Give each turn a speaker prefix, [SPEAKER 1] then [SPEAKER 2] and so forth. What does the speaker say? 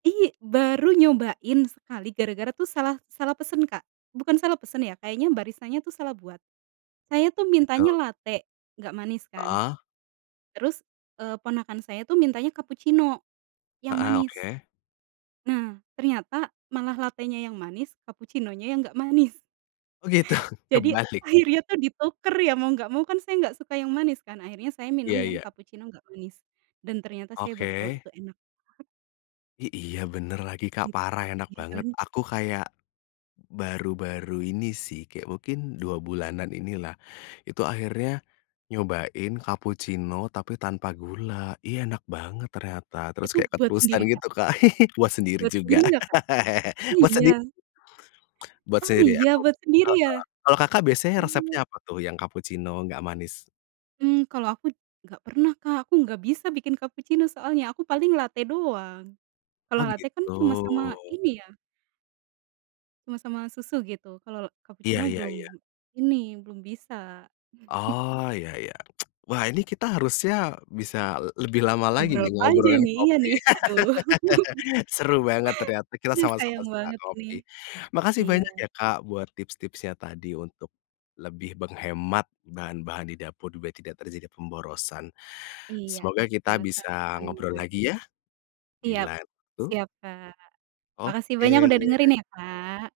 [SPEAKER 1] Iy baru nyobain sekali gara-gara tuh salah salah pesen Kak, bukan salah pesen ya kayaknya baristanya tuh salah buat. Saya tuh
[SPEAKER 2] Gitu.
[SPEAKER 1] mintanya late, nggak manis kan.
[SPEAKER 2] Heeh.
[SPEAKER 1] Terus, eee, ponakan saya tuh mintanya kapucino, yang
[SPEAKER 2] Heeh,
[SPEAKER 1] manis.
[SPEAKER 2] oke.
[SPEAKER 1] Nah, ternyata malah latenya yang manis kapucinonya yang nggak manis.
[SPEAKER 2] Oh gitu
[SPEAKER 1] Jadi,
[SPEAKER 2] kebalik.
[SPEAKER 1] akhirnya tuh dituker ya mau nggak mau kan saya nggak suka yang manis kan akhirnya saya minum
[SPEAKER 2] Iya
[SPEAKER 1] yang
[SPEAKER 2] iya.
[SPEAKER 1] kapucino nggak manis, dan ternyata saya baru tahu
[SPEAKER 2] Oke.
[SPEAKER 1] itu enak.
[SPEAKER 2] I iya bener lagi Kak
[SPEAKER 1] Gitu,
[SPEAKER 2] parah enak
[SPEAKER 1] iya
[SPEAKER 2] banget
[SPEAKER 1] kan.
[SPEAKER 2] aku kayak, baru-baru ini sih kayak mungkin 2 bulanan ini lah, itu akhirnya, nyobain kapucino tapi tanpa gula, iya enak banget ternyata, terus
[SPEAKER 1] Itu
[SPEAKER 2] kayak
[SPEAKER 1] buat
[SPEAKER 2] keterusan
[SPEAKER 1] sendiri Kak?
[SPEAKER 2] gitu Kak. Buat sendiri
[SPEAKER 1] Buat sendiri
[SPEAKER 2] juga.
[SPEAKER 1] nggak Kak? Oh
[SPEAKER 2] Buat
[SPEAKER 1] iya?
[SPEAKER 2] sendi Buat
[SPEAKER 1] Oh
[SPEAKER 2] sendiri
[SPEAKER 1] iya
[SPEAKER 2] aku,
[SPEAKER 1] buat sendiri ya?
[SPEAKER 2] heeh, kalau Kakak biasanya
[SPEAKER 1] Oh.
[SPEAKER 2] resepnya apa tuh yang kapucino nggak manis?
[SPEAKER 1] Mmm, kalau aku, nggak pernah Kak aku nggak bisa bikin kapucino soalnya, aku paling late doang. Kalau
[SPEAKER 2] Oh
[SPEAKER 1] late kan
[SPEAKER 2] gitu.
[SPEAKER 1] cuma sama ini ya cuma sama susu gitu kalau
[SPEAKER 2] Iya
[SPEAKER 1] cappuccino
[SPEAKER 2] iya iya.
[SPEAKER 1] belum, ini belum bisa.
[SPEAKER 2] Oh iya iya, wah ini kita harusnya bisa lebih lama lagi
[SPEAKER 1] Ngobrol
[SPEAKER 2] nih
[SPEAKER 1] panjang
[SPEAKER 2] ngobrolin
[SPEAKER 1] nih iya
[SPEAKER 2] kopi.
[SPEAKER 1] nih, aduh.
[SPEAKER 2] Seru banget ternyata kita
[SPEAKER 1] Aduh
[SPEAKER 2] sama-sama
[SPEAKER 1] sayang
[SPEAKER 2] suka
[SPEAKER 1] banget ini.
[SPEAKER 2] kopi, makasih
[SPEAKER 1] Iya.
[SPEAKER 2] banyak ya Kak buat tips-tipsnya tadi untuk, lebih menghemat bahan-bahan di dapur biar tidak terjadi pemborosan.
[SPEAKER 1] Iya,
[SPEAKER 2] Semoga kita bisa ngobrol
[SPEAKER 1] sama-sama.
[SPEAKER 2] lagi ya, di
[SPEAKER 1] Siap,
[SPEAKER 2] lain waktu.
[SPEAKER 1] siap Kak. Makasih banyak udah
[SPEAKER 2] Oke.
[SPEAKER 1] dengerin ya Kak.